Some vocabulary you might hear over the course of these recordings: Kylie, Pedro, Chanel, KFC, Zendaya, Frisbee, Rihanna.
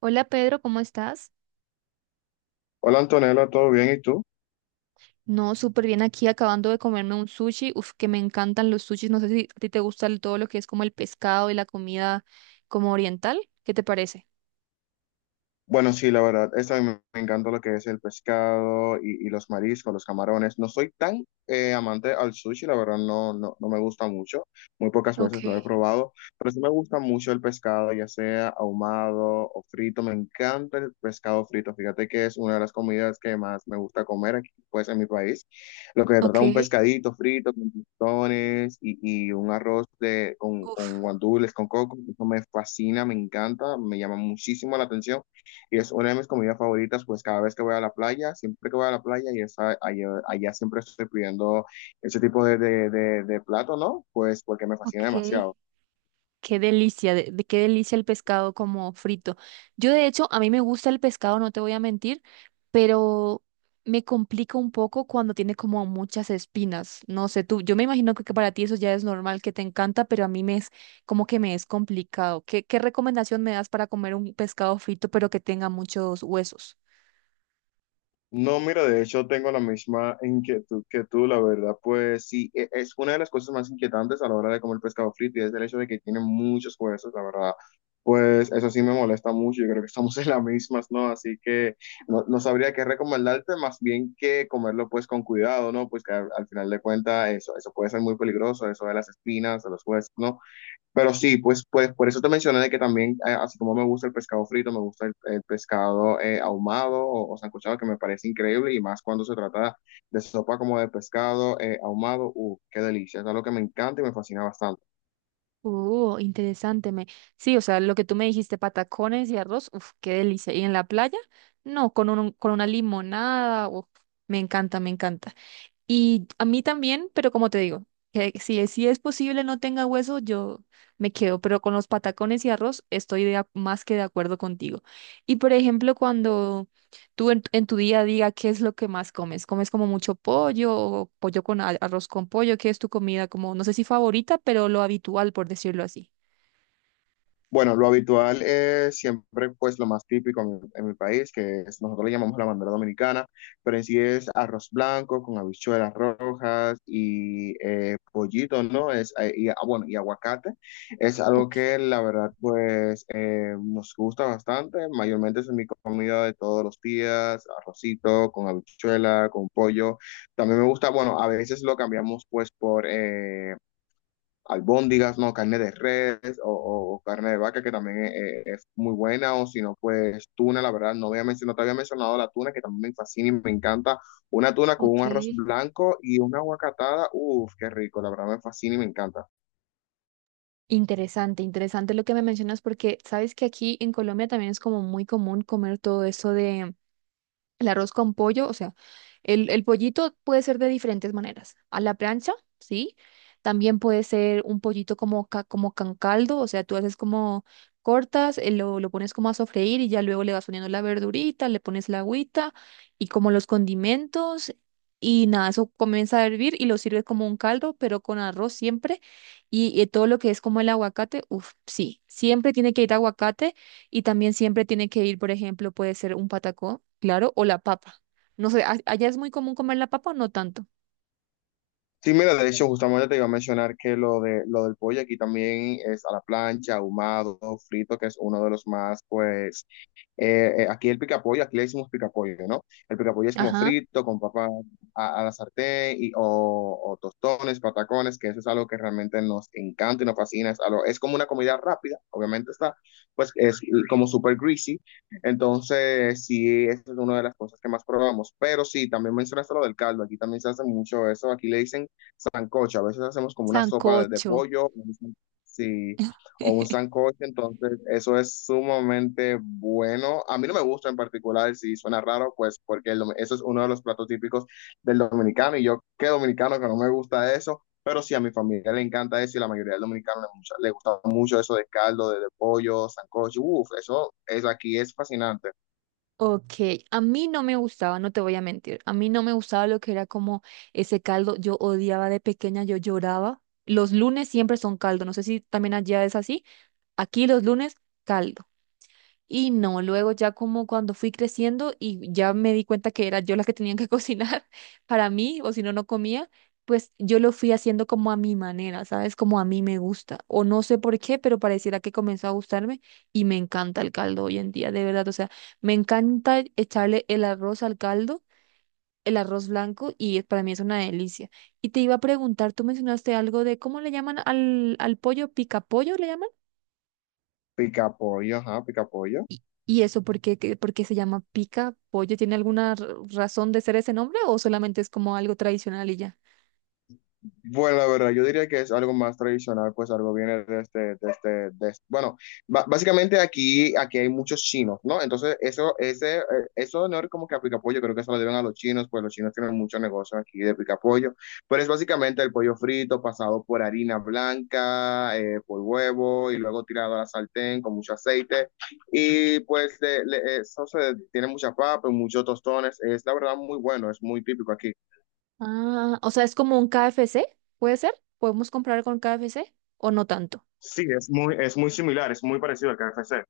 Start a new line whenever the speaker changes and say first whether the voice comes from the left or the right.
right: Hola Pedro, ¿cómo estás?
left: Hola Antonella, ¿todo bien? ¿Y tú?
right: No, súper bien aquí acabando de comerme un sushi. Uf, que me encantan los sushis. No sé si a ti te gusta todo lo que es como el pescado y la comida como oriental. ¿Qué te parece?
left: Bueno, sí, la verdad, esa me encanta lo que es el pescado y los mariscos, los camarones. No soy tan amante al sushi, la verdad, no, no, no me gusta mucho. Muy pocas
right: Ok,
left: veces lo he probado, pero sí me gusta mucho el pescado, ya sea ahumado o frito. Me encanta el pescado frito. Fíjate que es una de las comidas que más me gusta comer aquí, pues, en mi país. Lo que se trata
right: ok,
left: de un pescadito frito con tostones y un arroz de,
right: uf,
left: con guandules, con coco. Eso me fascina, me encanta, me llama muchísimo la atención. Y es una de mis comidas favoritas, pues cada vez que voy a la playa, siempre que voy a la playa, y allá, allá siempre estoy pidiendo ese tipo de plato, ¿no? Pues porque me
right: ok.
left: fascina demasiado.
right: Qué delicia, de qué delicia el pescado como frito. Yo de hecho, a mí me gusta el pescado, no te voy a mentir, pero me complica un poco cuando tiene como muchas espinas. No sé, tú, yo me imagino que para ti eso ya es normal, que te encanta, pero a mí me es complicado. ¿Qué recomendación me das para comer un pescado frito pero que tenga muchos huesos?
left: No, mira, de hecho tengo la misma inquietud que tú, la verdad, pues sí, es una de las cosas más inquietantes a la hora de comer pescado frito y es el hecho de que tiene muchos huesos, la verdad, pues eso sí me molesta mucho, yo creo que estamos en las mismas, ¿no? Así que no, no sabría qué recomendarte, más bien que comerlo pues con cuidado, ¿no? Pues que al final de cuentas eso, eso puede ser muy peligroso, eso de las espinas, de los huesos, ¿no? Pero sí, pues, pues por eso te mencioné de que también, así como me gusta el pescado frito, me gusta el pescado ahumado o sancochado, que me parece increíble, y más cuando se trata de sopa como de pescado ahumado, qué delicia, es algo que me encanta y me fascina bastante.
right: Interesante. Me... Sí, o sea, lo que tú me dijiste, patacones y arroz, uf, qué delicia. ¿Y en la playa? No, con con una limonada, uf, me encanta, me encanta. Y a mí también, pero como te digo, que si es posible no tenga hueso, yo me quedo, pero con los patacones y arroz estoy más que de acuerdo contigo. Y por ejemplo, cuando tú en tu día a día, ¿qué es lo que más comes? ¿Comes como mucho pollo o pollo con arroz con pollo? ¿Qué es tu comida como, no sé si favorita, pero lo habitual, por decirlo así?
left: Bueno, lo habitual es siempre pues lo más típico en mi país, que es, nosotros le llamamos la bandera dominicana, pero en sí es arroz blanco con habichuelas rojas y pollito, ¿no? Es, y, ah, bueno, y aguacate. Es
right: Ok,
left: algo que la verdad pues nos gusta bastante, mayormente es mi comida de todos los días, arrocito con habichuela, con pollo. También me gusta, bueno, a veces lo cambiamos pues por... albóndigas, ¿no? Carne de res o, carne de vaca, que también es muy buena, o si no, pues tuna, la verdad, no, había mencionado, te había mencionado la tuna, que también me fascina y me encanta. Una tuna con un arroz
right: ok.
left: blanco y una aguacatada, uff, qué rico, la verdad me fascina y me encanta.
right: Interesante, interesante lo que me mencionas porque sabes que aquí en Colombia también es como muy común comer todo eso. El arroz con pollo, o sea, el pollito puede ser de diferentes maneras. A la plancha, sí. También puede ser un pollito como, como con caldo, o sea, tú haces como cortas, lo pones como a sofreír y ya luego le vas poniendo la verdurita, le pones la agüita y como los condimentos y nada, eso comienza a hervir y lo sirves como un caldo, pero con arroz siempre y todo lo que es como el aguacate, uff, sí, siempre tiene que ir aguacate y también siempre tiene que ir, por ejemplo, puede ser un patacón, claro, o la papa. No sé, ¿allá es muy común comer la papa o no tanto?
left: Sí, mira, de hecho, justamente te iba a mencionar que lo de lo del pollo aquí también es a la plancha, ahumado, frito, que es uno de los más, pues, aquí el picapollo, aquí le decimos picapollo, ¿no? El picapollo es como
right: Ajá,
left: frito, con papa a la sartén, y, o tostones, patacones, que eso es algo que realmente nos encanta y nos fascina. Es, es como una comida rápida, obviamente está, pues es como súper greasy. Entonces, sí, esa es una de las cosas que más probamos. Pero sí, también mencionaste lo del caldo, aquí también se hace mucho eso, aquí le dicen sancocho, a veces hacemos como una sopa de
right: sancocho.
left: pollo, sí o un sancocho, entonces eso es sumamente bueno. A mí no me gusta en particular, si suena raro, pues porque el eso es uno de los platos típicos del dominicano y yo que dominicano que no me gusta eso, pero sí a mi familia le encanta eso y la mayoría del dominicano le, le gusta mucho eso de caldo, de pollo, sancocho, uff, eso aquí es fascinante.
right: Ok, a mí no me gustaba, no te voy a mentir, a mí no me gustaba lo que era como ese caldo, yo odiaba de pequeña, yo lloraba. Los lunes siempre son caldo, no sé si también allá es así, aquí los lunes caldo. Y no, luego ya como cuando fui creciendo y ya me di cuenta que era yo la que tenía que cocinar para mí, o si no, no comía, pues yo lo fui haciendo como a mi manera, ¿sabes? Como a mí me gusta. O no sé por qué, pero pareciera que comenzó a gustarme y me encanta el caldo hoy en día, de verdad. O sea, me encanta echarle el arroz al caldo, el arroz blanco, y para mí es una delicia. Y te iba a preguntar, tú mencionaste algo de cómo le llaman al pollo, picapollo, ¿le llaman?
left: Pica pollo, ajá, pica pollo.
right: Y eso por qué, por qué se llama pica pollo? ¿Tiene alguna razón de ser ese nombre o solamente es como algo tradicional y ya?
left: Bueno, la verdad, yo diría que es algo más tradicional, pues algo viene de este, Bueno, básicamente aquí, aquí hay muchos chinos, ¿no? Entonces, eso, ese, eso no es como que a picapollo, creo que eso lo deben a los chinos, pues los chinos tienen mucho negocio aquí de picapollo, pero es básicamente el pollo frito pasado por harina blanca, por huevo y luego tirado a la sartén con mucho aceite. Y pues eso se, tiene mucha papa, muchos tostones, es la verdad muy bueno, es muy típico aquí.
right: Ah, o sea, es como un KFC, ¿puede ser? ¿Podemos comprar con KFC o no tanto?
left: Sí, es muy similar, es muy parecido al KFC.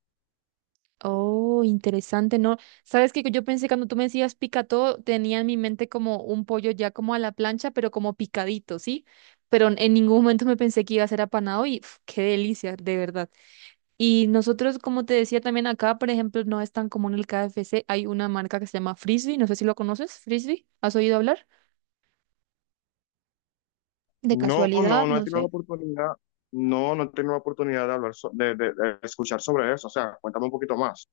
right: Oh, interesante, ¿no? Sabes que yo pensé cuando tú me decías pica todo, tenía en mi mente como un pollo ya como a la plancha, pero como picadito, ¿sí? Pero en ningún momento me pensé que iba a ser apanado y uf, qué delicia, de verdad. Y nosotros, como te decía también acá, por ejemplo, no es tan común el KFC. Hay una marca que se llama Frisbee, no sé si lo conoces, Frisbee. ¿Has oído hablar? De
left: No,
right: casualidad,
left: no, no he
right: no
left: tenido la
right: sé.
left: oportunidad, no, no he tenido la oportunidad de hablar, de, de escuchar sobre eso. O sea, cuéntame un poquito más.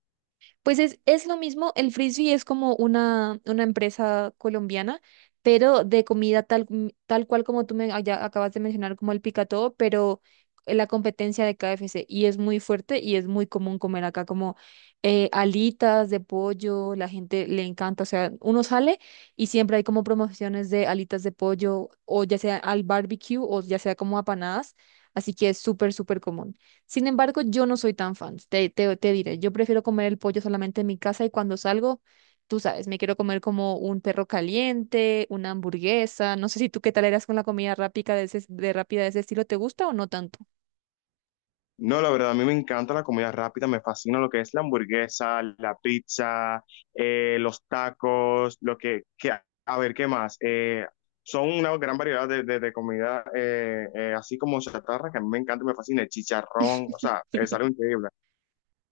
right: Pues es lo mismo, el Frisbee es como una empresa colombiana, pero de comida tal, tal cual como tú me allá acabas de mencionar, como el picatodo, pero la competencia de KFC y es muy fuerte y es muy común comer acá como alitas de pollo, la gente le encanta, o sea, uno sale y siempre hay como promociones de alitas de pollo o ya sea al barbecue o ya sea como apanadas, así que es súper, súper común. Sin embargo, yo no soy tan fan, te diré, yo prefiero comer el pollo solamente en mi casa y cuando salgo, tú sabes, me quiero comer como un perro caliente, una hamburguesa, no sé si tú qué tal eras con la comida rápida de ese, de ese estilo, ¿te gusta o no tanto?
left: No, la verdad, a mí me encanta la comida rápida, me fascina lo que es la hamburguesa, la pizza, los tacos, lo que, a ver, ¿qué más? Son una gran variedad de, de comida, así como chatarra, que a mí me encanta y me fascina, el chicharrón, o sea, es algo increíble.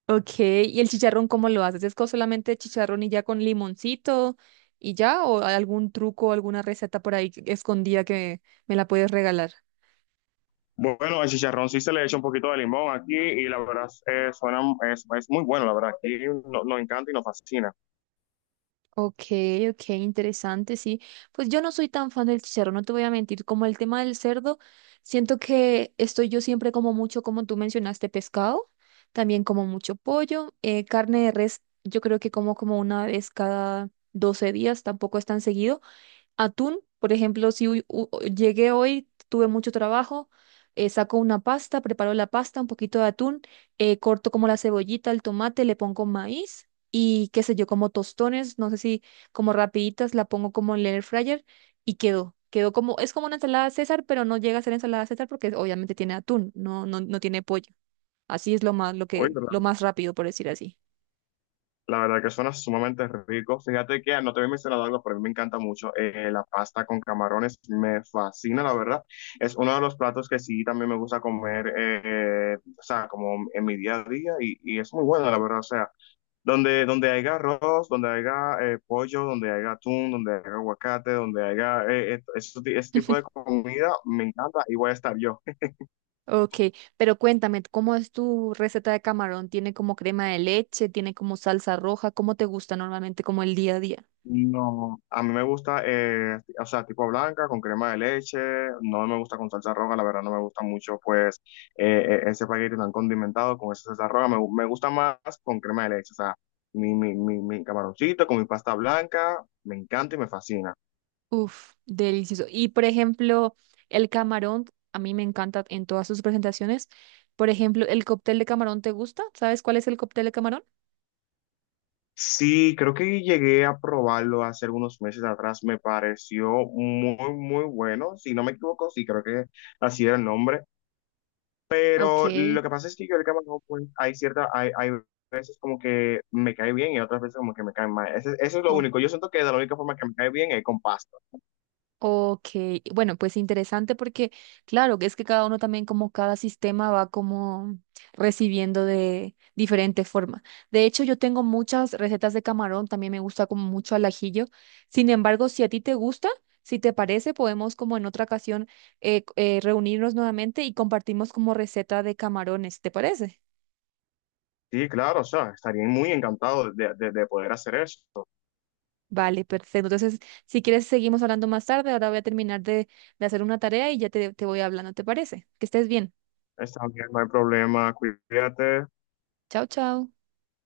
right: Ok, ¿y el chicharrón cómo lo haces? ¿Es con solamente chicharrón y ya con limoncito y ya? ¿O hay algún truco, alguna receta por ahí escondida que me la puedes regalar?
left: Bueno, el chicharrón sí se le echa un poquito de limón aquí y la verdad suena, es muy bueno, la verdad. Aquí nos encanta y nos fascina.
right: Ok, ok, interesante, sí. Pues yo no soy tan fan del chicharrón, no te voy a mentir. Como el tema del cerdo, siento que estoy yo siempre como mucho, como tú mencionaste, pescado, también como mucho pollo, carne de res, yo creo que como una vez cada 12 días, tampoco es tan seguido atún, por ejemplo, si llegué hoy, tuve mucho trabajo, saco una pasta, preparo la pasta, un poquito de atún, corto como la cebollita, el tomate, le pongo maíz y qué sé yo, como tostones, no sé si como rapiditas, la pongo como en el air fryer y quedó. Quedó como, es como una ensalada César, pero no llega a ser ensalada César porque obviamente tiene atún, no tiene pollo. Así es lo más,
left: Oye, la,
right: lo más rápido, por decir así.
left: la verdad que suena sumamente rico. Fíjate que no te había mencionado algo, pero a mí me encanta mucho la pasta con camarones. Me fascina, la verdad. Es uno de los platos que sí también me gusta comer, o sea, como en mi día a día y es muy bueno, la verdad. O sea, donde, donde haya arroz, donde haya pollo, donde haya atún, donde haya aguacate, donde haya ese, tipo de comida, me encanta y voy a estar yo.
right: Ok, pero cuéntame, ¿cómo es tu receta de camarón? ¿Tiene como crema de leche? ¿Tiene como salsa roja? ¿Cómo te gusta normalmente como el día a día?
left: No, a mí me gusta, o sea, tipo blanca, con crema de leche, no me gusta con salsa roja, la verdad no me gusta mucho, pues, ese paquete tan condimentado con esa salsa roja, me, me gusta más con crema de leche, o sea, mi camaroncito con mi pasta blanca, me encanta y me fascina.
right: Uf, delicioso. Y por ejemplo, el camarón, a mí me encanta en todas sus presentaciones. Por ejemplo, ¿el cóctel de camarón te gusta? ¿Sabes cuál es el cóctel de camarón?
left: Sí, creo que llegué a probarlo hace algunos meses atrás. Me pareció muy, muy bueno. Si no me equivoco, sí, creo que así era el nombre.
right: Ok,
left: Pero lo que pasa es que yo el camarón, pues, hay cierta, hay veces como que me cae bien y otras veces como que me cae mal. Eso es lo
right: ok.
left: único. Yo siento que de la única forma que me cae bien es con pasta.
right: Ok, bueno, pues interesante porque, claro, que es que cada uno también como cada sistema va como recibiendo de diferente forma. De hecho, yo tengo muchas recetas de camarón, también me gusta como mucho al ajillo. Sin embargo, si a ti te gusta, si te parece, podemos como en otra ocasión reunirnos nuevamente y compartimos como receta de camarones, ¿te parece?
left: Sí, claro, o sea, estaría muy encantado de poder hacer eso.
right: Vale, perfecto. Entonces, si quieres, seguimos hablando más tarde. Ahora voy a terminar de hacer una tarea y ya te voy hablando, ¿te parece? Que estés bien.
left: Está bien, no hay problema. Cuídate.
right: Chao, chao.